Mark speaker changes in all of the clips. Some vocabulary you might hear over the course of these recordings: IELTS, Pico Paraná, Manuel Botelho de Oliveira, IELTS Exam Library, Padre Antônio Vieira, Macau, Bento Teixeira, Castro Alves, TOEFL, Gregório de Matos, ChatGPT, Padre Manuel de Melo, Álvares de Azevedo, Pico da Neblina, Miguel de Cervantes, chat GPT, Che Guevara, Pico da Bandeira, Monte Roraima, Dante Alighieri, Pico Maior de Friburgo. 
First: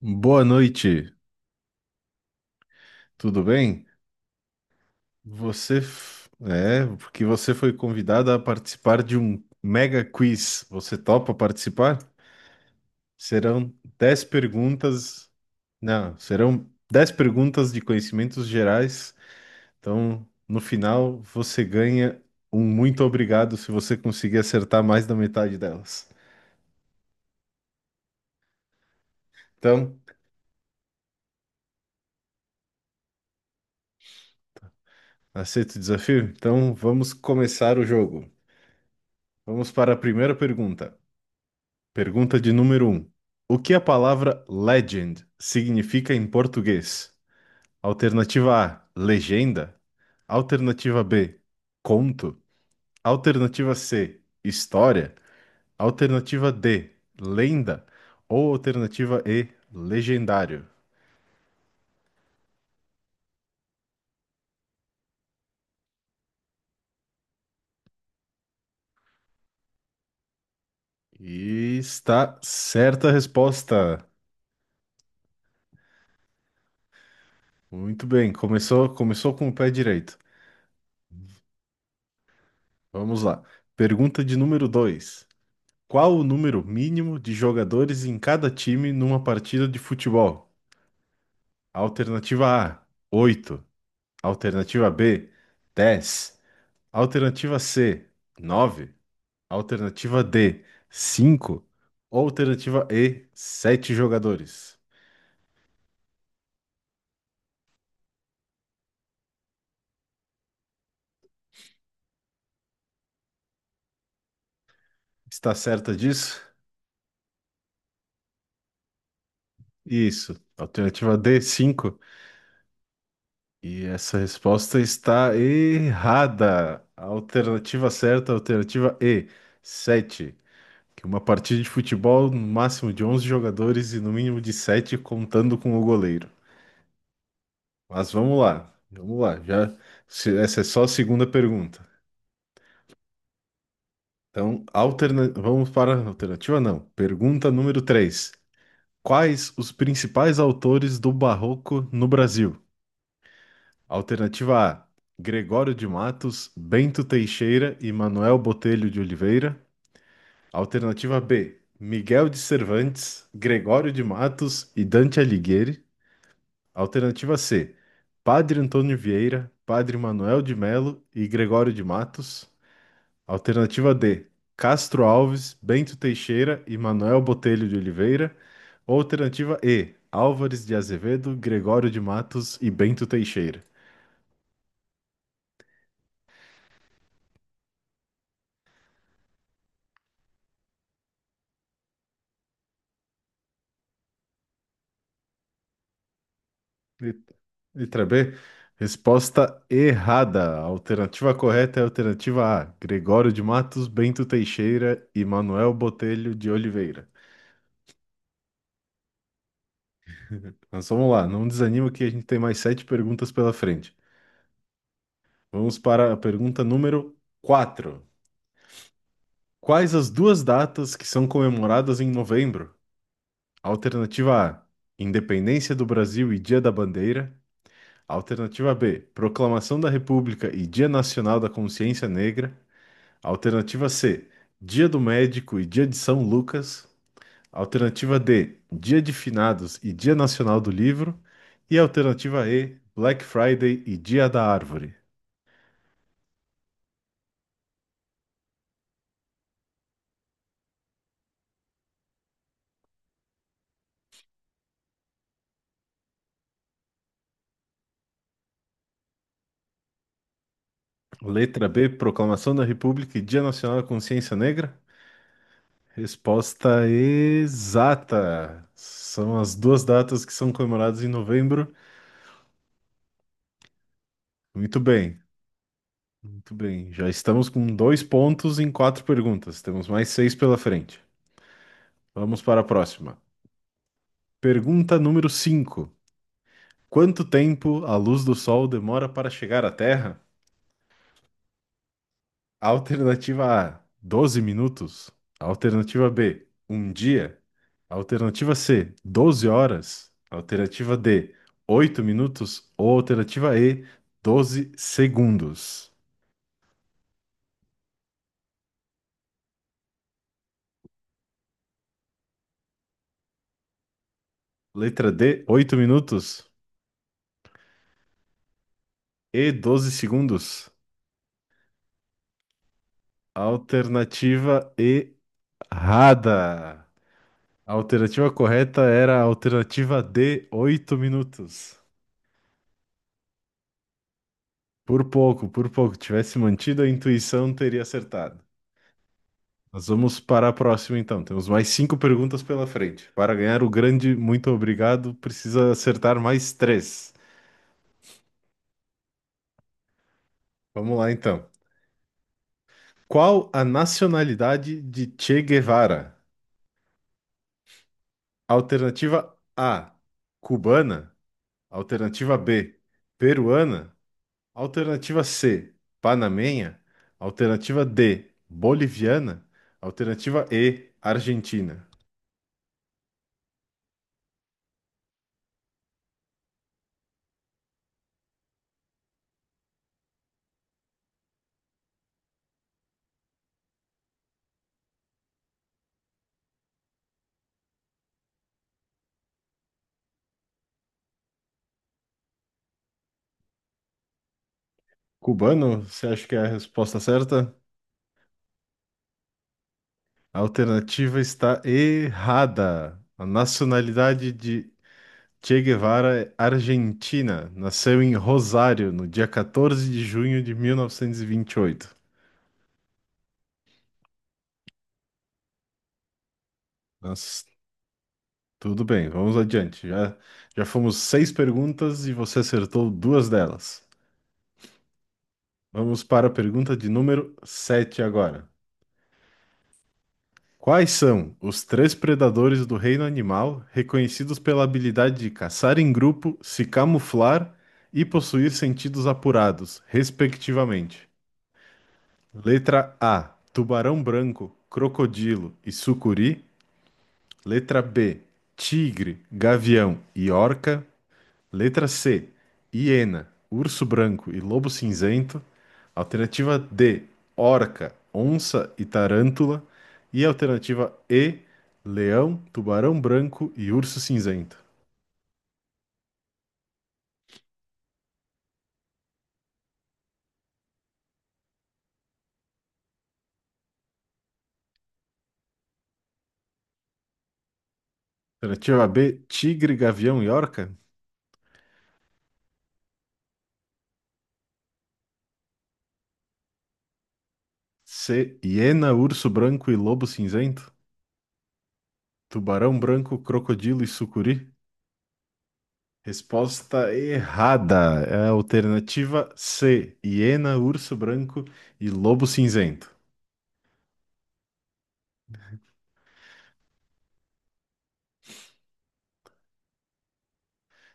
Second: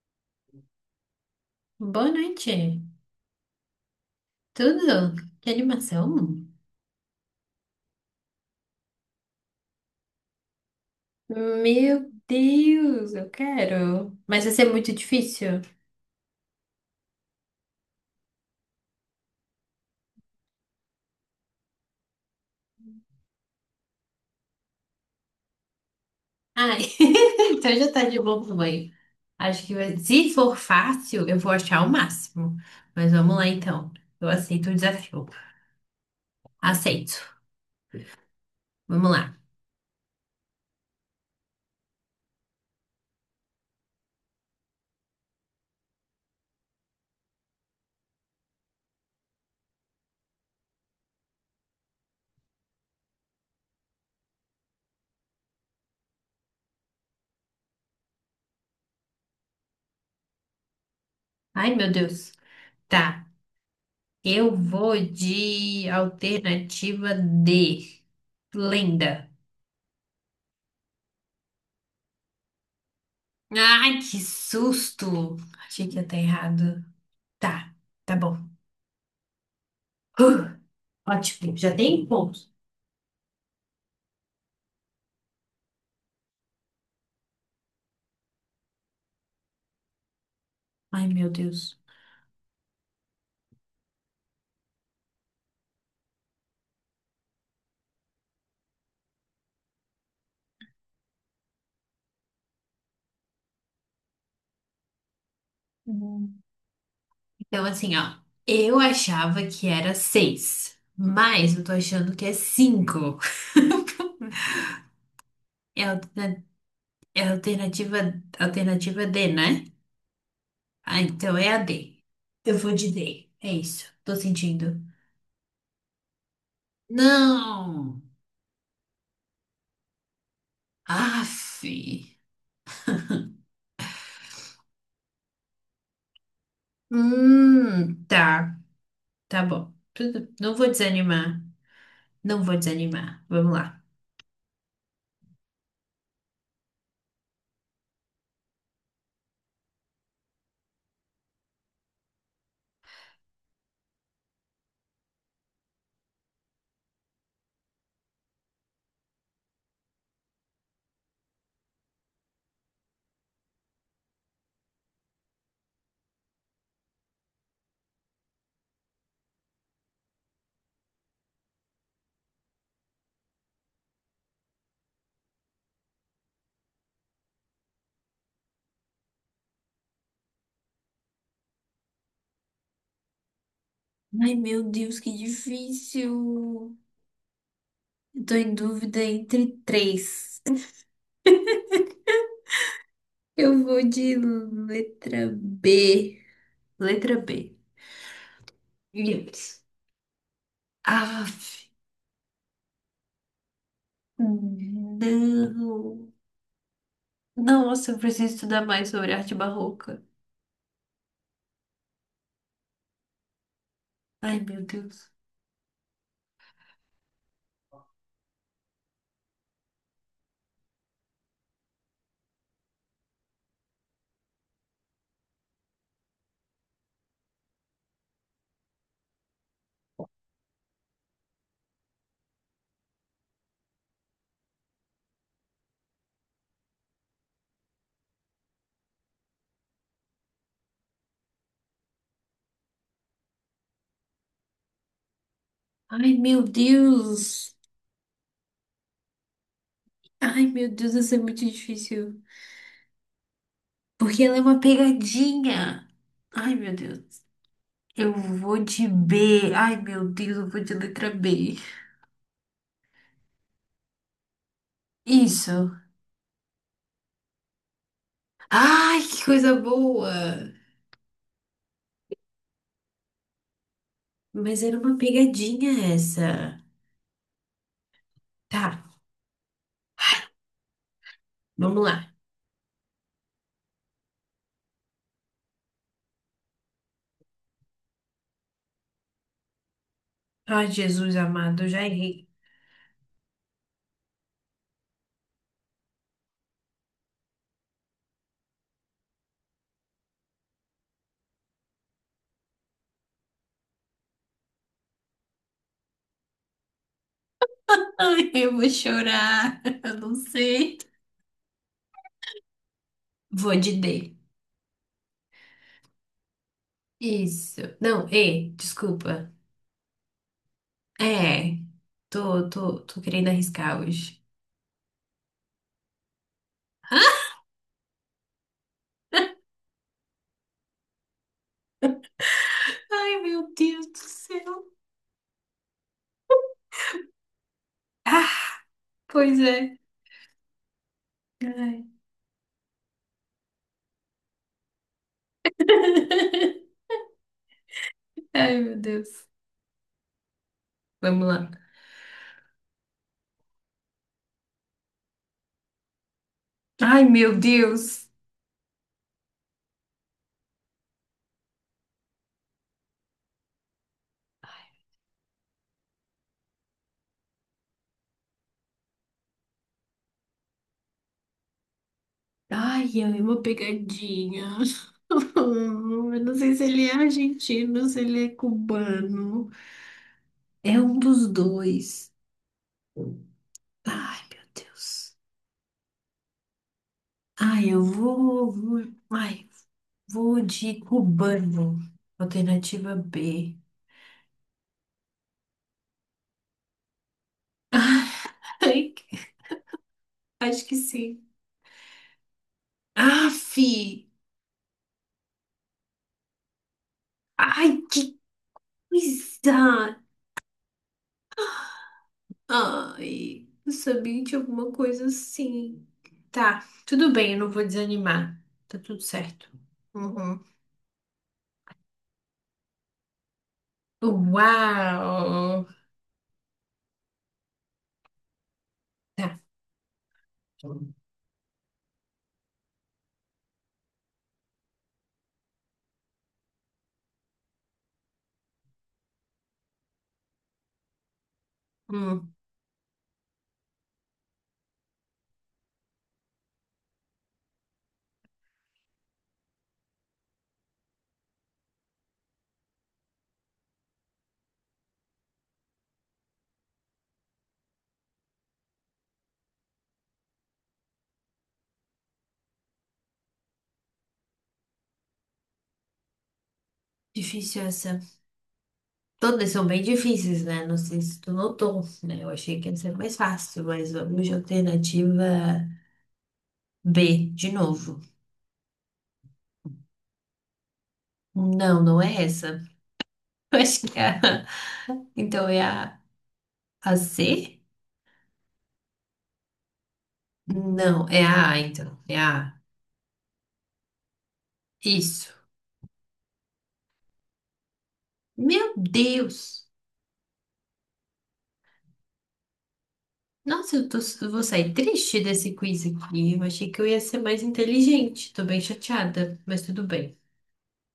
Speaker 1: Boa noite,
Speaker 2: Boa noite.
Speaker 1: tudo bem?
Speaker 2: Tudo? Que animação?
Speaker 1: É porque você foi convidada a participar de um mega quiz. Você topa participar?
Speaker 2: Meu Deus, eu
Speaker 1: Serão
Speaker 2: quero.
Speaker 1: 10
Speaker 2: Mas vai ser muito
Speaker 1: perguntas.
Speaker 2: difícil?
Speaker 1: Não, serão 10 perguntas de conhecimentos gerais. Então, no final, você ganha um muito obrigado se você conseguir acertar mais da metade delas.
Speaker 2: Ai, então já tá de bom tamanho. Acho que
Speaker 1: Então,
Speaker 2: se for fácil, eu vou achar o máximo. Mas vamos lá então. Eu aceito o desafio.
Speaker 1: aceita o desafio? Então, vamos
Speaker 2: Aceito.
Speaker 1: começar o jogo.
Speaker 2: Vamos lá.
Speaker 1: Vamos para a primeira pergunta. Pergunta de número um: o que a palavra legend significa em português? Alternativa A, legenda. Alternativa B, conto. Alternativa C, história. Alternativa D, lenda. Ou alternativa E, legendário.
Speaker 2: Ai, meu Deus. Tá. Eu vou de alternativa D. Lenda.
Speaker 1: E está certa a
Speaker 2: Ai,
Speaker 1: resposta.
Speaker 2: que susto! Achei que ia estar errado. Tá,
Speaker 1: Muito
Speaker 2: tá
Speaker 1: bem,
Speaker 2: bom.
Speaker 1: começou com o pé direito.
Speaker 2: Uh, ótimo, já tem pontos.
Speaker 1: Vamos lá. Pergunta de número 2. Qual o número mínimo de jogadores em cada time numa partida de futebol?
Speaker 2: Ai, meu Deus.
Speaker 1: Alternativa A, 8. Alternativa B, 10. Alternativa C, 9. Alternativa D, cinco. Ou Alternativa E, 7 jogadores.
Speaker 2: Uhum. Então, assim, ó. Eu achava que era seis, mas eu tô achando que é cinco.
Speaker 1: Está
Speaker 2: É a
Speaker 1: certa disso?
Speaker 2: alterna- é a alternativa D, né?
Speaker 1: Isso.
Speaker 2: Ah,
Speaker 1: Alternativa
Speaker 2: então
Speaker 1: D,
Speaker 2: é a
Speaker 1: 5.
Speaker 2: D. Eu vou de D. É
Speaker 1: E
Speaker 2: isso. Tô
Speaker 1: essa resposta
Speaker 2: sentindo.
Speaker 1: está errada. A Alternativa
Speaker 2: Não!
Speaker 1: certa, alternativa E, 7. Que uma
Speaker 2: Aff.
Speaker 1: partida de futebol, no máximo de 11 jogadores e no mínimo de 7 contando com o goleiro. Mas vamos
Speaker 2: Tá.
Speaker 1: lá, vamos lá.
Speaker 2: Tá bom.
Speaker 1: Já,
Speaker 2: Tudo-
Speaker 1: se-
Speaker 2: Não
Speaker 1: Essa é
Speaker 2: vou
Speaker 1: só a segunda
Speaker 2: desanimar.
Speaker 1: pergunta.
Speaker 2: Não vou desanimar. Vamos lá.
Speaker 1: Então, vamos para a alternativa, não. Pergunta número 3. Quais os principais autores do Barroco no Brasil? Alternativa A: Gregório de Matos, Bento Teixeira e Manuel Botelho de Oliveira. Alternativa B: Miguel de Cervantes, Gregório de Matos e Dante Alighieri. Alternativa C: Padre Antônio Vieira, Padre Manuel de Melo e Gregório de Matos. Alternativa D: Castro Alves, Bento Teixeira e Manuel Botelho de Oliveira. Alternativa E: Álvares de Azevedo, Gregório de Matos e Bento Teixeira.
Speaker 2: Ai, meu Deus, que difícil. Eu tô em dúvida entre três. Eu vou de letra B. Letra B.
Speaker 1: Lit- Letra B:
Speaker 2: Yes.
Speaker 1: resposta errada. A
Speaker 2: Ah,
Speaker 1: alternativa correta é a alternativa A: Gregório de Matos, Bento Teixeira e Manuel
Speaker 2: não.
Speaker 1: Botelho de Oliveira.
Speaker 2: Nossa, eu preciso estudar mais sobre arte barroca.
Speaker 1: Mas vamos lá, não desanima que a gente tem mais sete perguntas pela frente.
Speaker 2: Ai, meu Deus.
Speaker 1: Vamos para a pergunta número 4. Quais as duas datas que são comemoradas em novembro? Alternativa A: Independência do Brasil e Dia da Bandeira. Alternativa B: Proclamação da República e Dia Nacional da Consciência Negra. Alternativa C: Dia do Médico e Dia de São Lucas. Alternativa D: Dia de Finados e Dia Nacional do Livro. E alternativa E: Black Friday e Dia da Árvore.
Speaker 2: Ai, meu Deus. Ai, meu Deus, isso é muito difícil. Porque ela é uma pegadinha. Ai, meu Deus. Eu vou de B. Ai, meu Deus, eu vou de letra B.
Speaker 1: Letra B, Proclamação da República e Dia Nacional da Consciência Negra?
Speaker 2: Isso.
Speaker 1: Resposta exata.
Speaker 2: Ai, que
Speaker 1: São as
Speaker 2: coisa
Speaker 1: duas
Speaker 2: boa!
Speaker 1: datas que são comemoradas em novembro.
Speaker 2: Mas era
Speaker 1: Muito
Speaker 2: uma
Speaker 1: bem,
Speaker 2: pegadinha
Speaker 1: muito
Speaker 2: essa.
Speaker 1: bem. Já estamos com dois pontos
Speaker 2: Tá,
Speaker 1: em quatro perguntas. Temos mais seis pela frente.
Speaker 2: vamos lá.
Speaker 1: Vamos para a próxima. Pergunta número 5. Quanto tempo a luz do sol demora para chegar à Terra?
Speaker 2: Ai, Jesus amado, eu já errei.
Speaker 1: Alternativa A, 12 minutos. Alternativa B, um dia. Alternativa C, 12 horas. Alternativa D, 8 minutos. Ou alternativa E, 12 segundos.
Speaker 2: Ai, eu vou chorar. Eu não sei. Vou de D.
Speaker 1: Letra D, 8 minutos
Speaker 2: Isso. Não, E, desculpa.
Speaker 1: e 12 segundos.
Speaker 2: É, tô querendo arriscar hoje.
Speaker 1: Alternativa errada. A alternativa correta era a alternativa D, 8 minutos.
Speaker 2: Ai, meu Deus do céu.
Speaker 1: Por pouco, por pouco. Tivesse mantido a intuição, teria acertado.
Speaker 2: Pois é.
Speaker 1: Nós vamos para a próxima, então. Temos mais
Speaker 2: Ai,
Speaker 1: cinco perguntas pela frente. Para ganhar o grande muito obrigado, precisa acertar mais três.
Speaker 2: ai, meu Deus.
Speaker 1: Vamos lá,
Speaker 2: Vamos
Speaker 1: então.
Speaker 2: lá.
Speaker 1: Qual a nacionalidade de Che Guevara?
Speaker 2: Ai, meu Deus.
Speaker 1: Alternativa A, cubana. Alternativa B, peruana. Alternativa C, panamenha. Alternativa D, boliviana. Alternativa E, argentina.
Speaker 2: Ai, é uma pegadinha. Eu não sei se ele é argentino, se ele é cubano. É um dos dois. Ai, meu Deus. Ai, eu ai, vou de cubano. Alternativa B.
Speaker 1: Cubano, você acha que é a resposta certa?
Speaker 2: Ai,
Speaker 1: A
Speaker 2: acho que
Speaker 1: alternativa
Speaker 2: sim.
Speaker 1: está errada. A
Speaker 2: Aff!
Speaker 1: nacionalidade de Che Guevara é argentina.
Speaker 2: Ai, que
Speaker 1: Nasceu em Rosário no dia 14
Speaker 2: coisa!
Speaker 1: de junho de 1928.
Speaker 2: Ai, eu sabia de alguma coisa assim. Tá, tudo bem, eu
Speaker 1: Mas
Speaker 2: não vou desanimar. Tá
Speaker 1: tudo
Speaker 2: tudo
Speaker 1: bem, vamos
Speaker 2: certo.
Speaker 1: adiante. Já,
Speaker 2: Uhum.
Speaker 1: já fomos seis perguntas e você acertou duas delas.
Speaker 2: Uau!
Speaker 1: Vamos para a pergunta de número 7 agora.
Speaker 2: Tá.
Speaker 1: Quais são os três predadores do reino animal reconhecidos pela habilidade de caçar em grupo, se camuflar e possuir sentidos apurados, respectivamente?
Speaker 2: Hum,
Speaker 1: Letra A: tubarão branco, crocodilo e sucuri. Letra B: tigre, gavião e orca. Letra C, hiena, urso branco e lobo cinzento. Alternativa D, orca, onça e tarântula. E alternativa E, leão, tubarão branco e urso cinzento.
Speaker 2: difícil essa. Todas são bem difíceis, né? Não sei se tu notou, né? Eu achei que ia ser mais fácil, mas vamos de alternativa B, de novo.
Speaker 1: Alternativa B, tigre, gavião e orca.
Speaker 2: Não, não é essa. Eu acho que Então é a C?
Speaker 1: C, hiena, urso branco e lobo cinzento.
Speaker 2: Não, é a A, então. É a A.
Speaker 1: Tubarão branco, crocodilo e sucuri.
Speaker 2: Isso.
Speaker 1: Resposta errada. É a
Speaker 2: Meu
Speaker 1: alternativa
Speaker 2: Deus!
Speaker 1: C, hiena, urso branco e lobo cinzento.
Speaker 2: Nossa, eu vou sair triste desse quiz aqui. Eu achei que eu ia ser mais inteligente. Tô bem chateada, mas tudo bem.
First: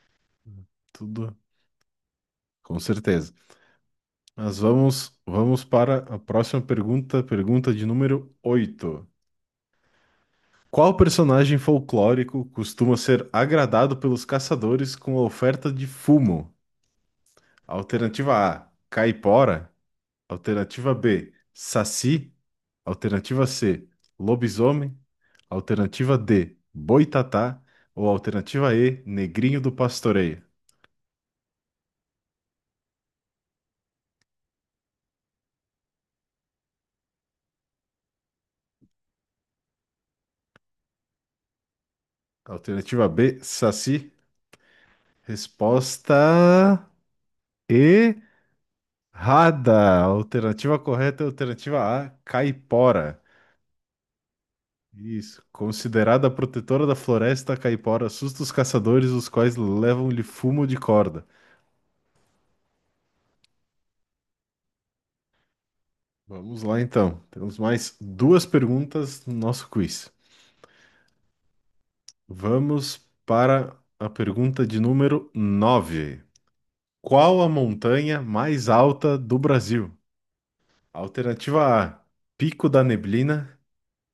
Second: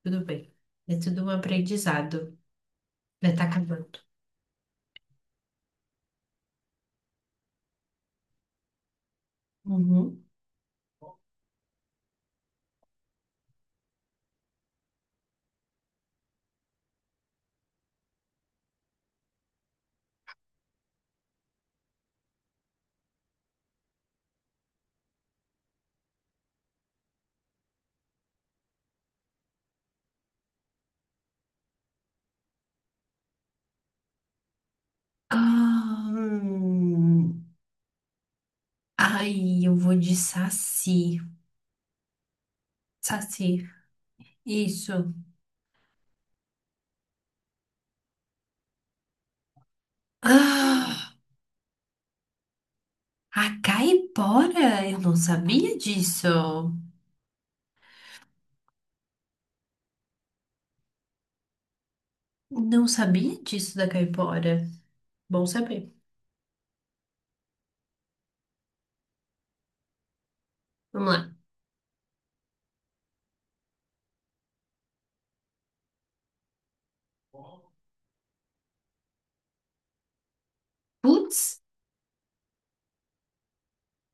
Speaker 2: Tudo bem. É tudo um
Speaker 1: Tudo
Speaker 2: aprendizado,
Speaker 1: com certeza.
Speaker 2: né? Tá acabando.
Speaker 1: Mas vamos para a próxima pergunta, pergunta de número 8.
Speaker 2: Uhum.
Speaker 1: Qual personagem folclórico costuma ser agradado pelos caçadores com a oferta de fumo? Alternativa A, caipora. Alternativa B, saci. Alternativa C, lobisomem. Alternativa D, boitatá. Ou alternativa E, negrinho do pastoreio.
Speaker 2: Ah. Ai, eu vou de saci.
Speaker 1: Alternativa B,
Speaker 2: Saci,
Speaker 1: saci.
Speaker 2: isso.
Speaker 1: Resposta E. Alternativa
Speaker 2: Ah,
Speaker 1: correta é a alternativa A, caipora.
Speaker 2: a caipora? Eu não
Speaker 1: Isso,
Speaker 2: sabia disso.
Speaker 1: considerada protetora da floresta, a caipora assusta os caçadores, os quais levam-lhe fumo de corda.
Speaker 2: Não sabia disso da caipora. Bom saber.
Speaker 1: Vamos lá então. Temos mais duas perguntas no nosso quiz.
Speaker 2: Vamos lá.
Speaker 1: Vamos para a pergunta de número 9. Qual a montanha mais alta do Brasil?
Speaker 2: Putz,
Speaker 1: Alternativa A, Pico da Neblina.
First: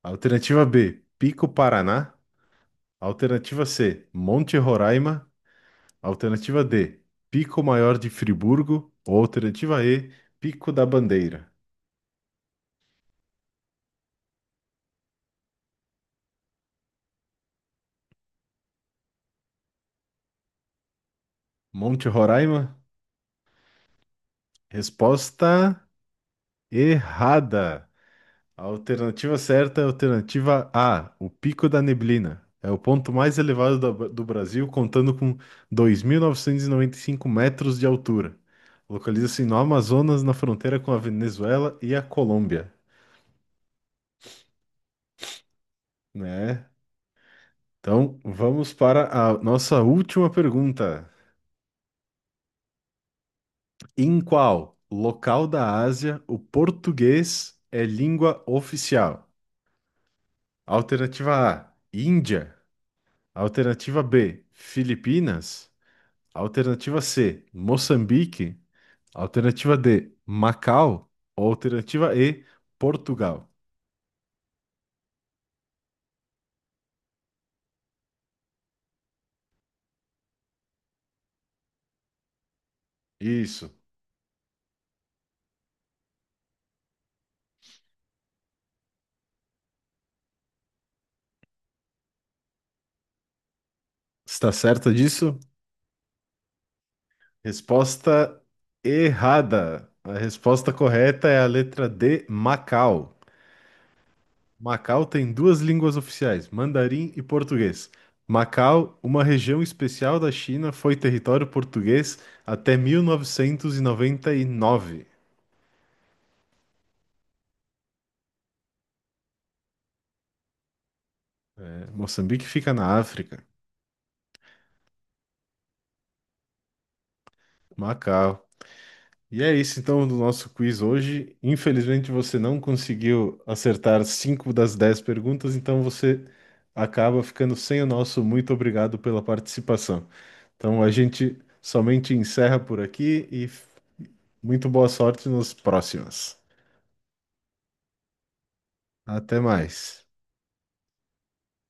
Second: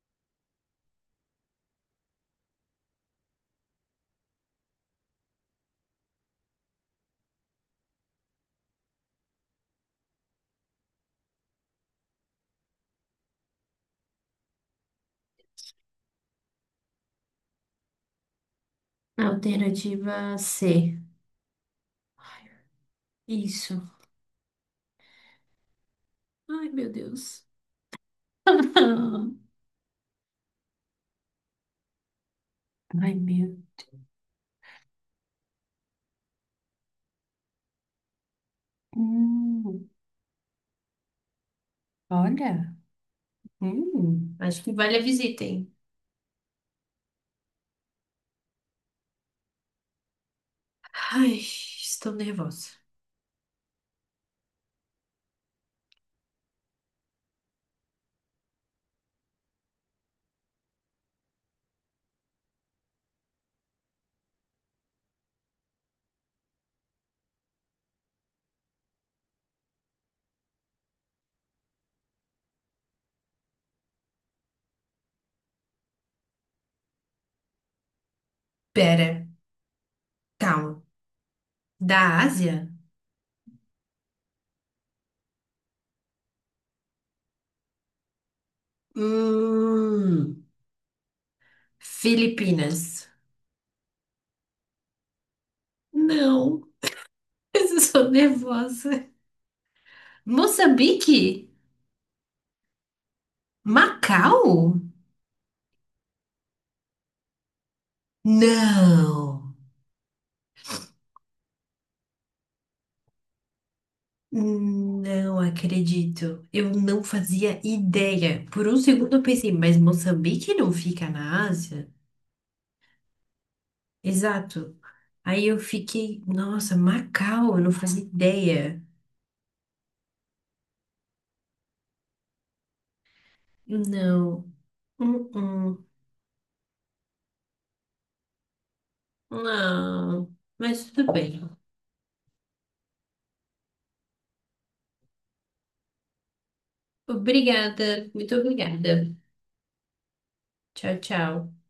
Speaker 1: Alternativa B, Pico Paraná. Alternativa C, Monte Roraima. Alternativa D, Pico Maior de Friburgo. Ou alternativa E, Pico da Bandeira.
Speaker 2: alternativa C.
Speaker 1: Monte Roraima?
Speaker 2: Isso.
Speaker 1: Resposta
Speaker 2: Ai, meu Deus.
Speaker 1: errada. A alternativa certa é a alternativa A, o Pico da Neblina. É o ponto
Speaker 2: Ai,
Speaker 1: mais
Speaker 2: meu.
Speaker 1: elevado do Brasil, contando com dois mil novecentos e noventa e cinco metros de altura. Localiza-se no
Speaker 2: Hum,
Speaker 1: Amazonas, na fronteira com a Venezuela e a Colômbia,
Speaker 2: olha. Acho que vale a visita, hein?
Speaker 1: né? Então, vamos para a nossa última pergunta.
Speaker 2: Ai, estou nervosa.
Speaker 1: Em qual local da Ásia o português é língua oficial? Alternativa A, Índia. Alternativa B, Filipinas. Alternativa C, Moçambique. Alternativa D, Macau. Alternativa E, Portugal.
Speaker 2: Pera, calma. Da Ásia?
Speaker 1: Isso.
Speaker 2: Hum, Filipinas.
Speaker 1: Está certa disso?
Speaker 2: Não, eu sou
Speaker 1: Resposta
Speaker 2: nervosa.
Speaker 1: errada. A resposta correta é a
Speaker 2: Moçambique?
Speaker 1: letra D, Macau.
Speaker 2: Macau?
Speaker 1: Macau tem duas línguas oficiais, mandarim e português. Macau, uma
Speaker 2: Não.
Speaker 1: região especial da China, foi território português até 1999.
Speaker 2: Não acredito. Eu não fazia ideia. Por um segundo eu pensei, mas Moçambique não fica na
Speaker 1: É,
Speaker 2: Ásia?
Speaker 1: Moçambique fica na África.
Speaker 2: Exato. Aí eu fiquei, nossa, Macau, eu não fazia
Speaker 1: Macau.
Speaker 2: ideia.
Speaker 1: E é isso então do nosso quiz hoje. Infelizmente você não conseguiu acertar
Speaker 2: Não.
Speaker 1: cinco das dez perguntas,
Speaker 2: Uh-uh.
Speaker 1: então você acaba ficando sem o nosso muito obrigado pela participação.
Speaker 2: Não.
Speaker 1: Então a
Speaker 2: Mas tudo
Speaker 1: gente
Speaker 2: bem.
Speaker 1: somente encerra por aqui e muito boa sorte nos próximos.
Speaker 2: Obrigada. Muito obrigada.
Speaker 1: Até mais.
Speaker 2: Tchau, tchau.